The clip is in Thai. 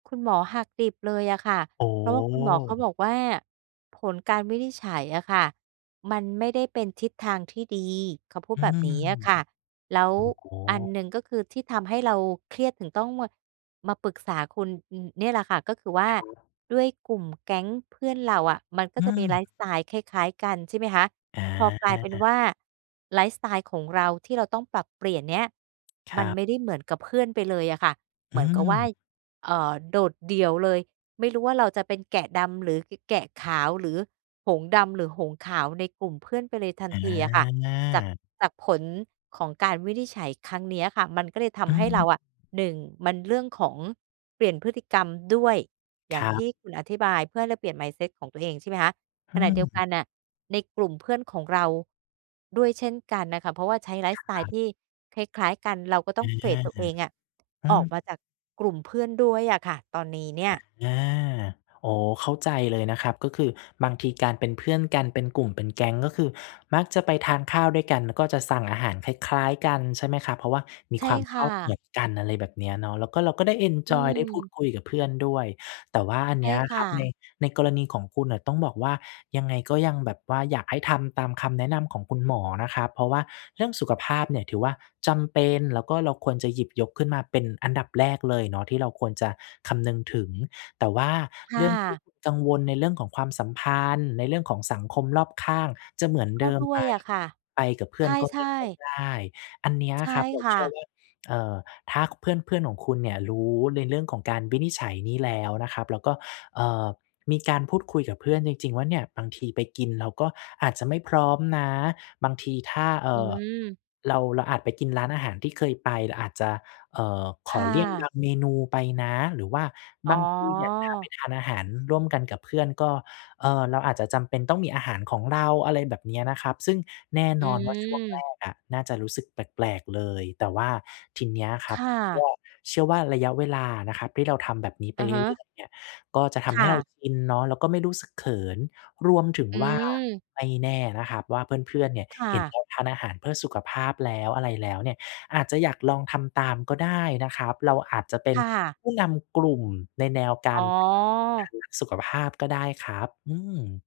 คุณหมอหักดิบเลยอะค่ะ อ๋เพราะว่าคุณหมอเขาบอ อกว่าผลการวินิจฉัยอะค่ะมันไม่ได้เป็นทิศทางที่ดี เขาพูดอืแบม บนี้อะค่ะ แล้วอ๋อ อันหนึ่งก็คือที่ทำให้เราเครียดถึงต้องมา มาปรึกษาคุณ อ เนี่ยแหละค่ะ ก็คือว่าครับ ด้วยกลุ่มแก๊งเพื่อนเราอะมันก็อืจะมีไลม ฟ์สไตล์คล้าย ๆ กัน ใช่ไหมคะ อพอกลายเป็นว่า าไลฟ์สไตล์ของเราที่เราต้องปรับเปลี่ยนเนี่ย คมรันับ ไม่ได้เหมือนกับเพื่อนไปเลยอะค่ะ เหอมืือนกับว่า ม เอ่อ โดดเดี่ยวเลย ไม่รู้ว่าเราจะเป็นแกะดำ หรือ ก แกะขาว หรือหงส์ดำ หรือหงส์ขาวในกลุ่มเพื่อนไปเลยทันอทีอะค่ะ จาก า จากผลของการวินิจฉัยครั้งเนี้ยอะค่ะ มันก็เลยทอืำให้ม เราอะ 1 มันเรื่องของเปลี่ยนพฤติกรรมด้วย อย่คางรัทบ ี่คุณอธิบายเพื่อให้เราเปลี่ยน mindset ของตัวเอง ใช่ไหมคะ อขืณะเดียวกัม นน่ะในกลุ่มเพื่อนของเราด้วยเช่นกันน่ะค่ะ เพราะว่าใช้ไลฟ์คสไตลร์ับ ที่คล้าย ๆ กัน เราก็ต้ออง า เฟด ตัวเองอะ อืออกม มาจากกลุ่มเพื่อนด้วยอะค่ะตอนนี้เนี่ย อา อ๋อ เข้าใจเลยนะครับ ก็คือบางทีการเป็นเพื่อนกันเป็นกลุ่มเป็นแก๊ง ก็คือมักจะไปทานข้าวด้วยกัน ก็จะสั่งอาหารคล้าย ๆ กัน ใช่ไหมครับ เพราะว่ามีใช่ความคช่อบเหมะ ือนกัน อะไรแบบเนี้ยเนาะ แล้วก็เราก็ได้เอนอืจอยได้พูดม คุยกับเพื่อนด้วย แต่ว่าอันใชเน่ี้ยคค่รับ ใน ะ ในกรณีของคุณน่ะต้องบอกว่า ยังไงก็ยังแบบว่าอยากให้ทำตามคำแนะนำของคุณหมอนะครับ เพราะว่าเรื่องสุขภาพเนี่ยถือว่าจำเป็น แล้วก็เราควรจะหยิบยกขึ้นมาเป็นอันดับแรกเลยเนาะที่เราควรจะคำนึงถึง แต่ว่าคเ่รื่องที่ะ คุณกังวลในเรื่องของความสัมพันธ์ ในเรื่องของสังคมรอบข้างจะเหมือนกเ็ดิมด้ไวหม ยอะค่ะ ไปกับเพื่ใอนก็ชไม่่ ค่อยๆ ได้ อันเนี้ยใช่ครับ เราคเ่ชื่อะ ว่า เอ่อ ถ้า ค เพื่อน ๆ ของคุณเนี่ยรู้ในเรื่องของการวินิจฉัยนี้แล้วนะครับ แล้วก็ เอ่อ มีการพูดคุยกับเพื่อนจริง ๆ ว่า เนี่ย บางทีไปกินเราก็อาจจะไม่พร้อมนะ บางทีถ้า เออื่อ ม เรา เราอาจไปกินร้านอาหารที่เคยไป เราอาจจะ เอ่อ ขคอ่เลี่ยงบะ างเมนูไปนะ หรือว่าอ๋บอ างทีเนี่ยถ้าไปทานอาหารร่วมกันกับเพื่อน ก็ เอ่อ เราอาจจะจำเป็นต้องมีอาหารของเรา อะไรแบบเนี้ยนะครับ ซึ่งแน่อนอนว่าช่วงแรืม กอะน่าจะรู้สึกแปลก ๆ เลย แต่ว่าทีเนี้ยคครับ ่วะ ่า เชื่อว่าระยะเวลานะครับ ที่เราทำแบบนี้ไปอะเฮรืะ ่อย ๆ เนี่ย ก็จะทคำให่้เราะ กินเนาะ แล้วก็ไม่รู้สึกเขิน รวมถึงอืว่า ม ไม่แน่นะครับว่า เพื่อน ๆ เนี่ยค่เห็นะ เราทานอาหารเพื่อสุขภาพแล้ว อะไรแล้วเนี่ย อาจจะอยากลองทำตามก็ได้นะครับ เราอาจจะเป็คน ่ะ ผู้นำกลุ่มในแนวกอา๋ร อ การรักสุขภาพก็ได้ครับ อืม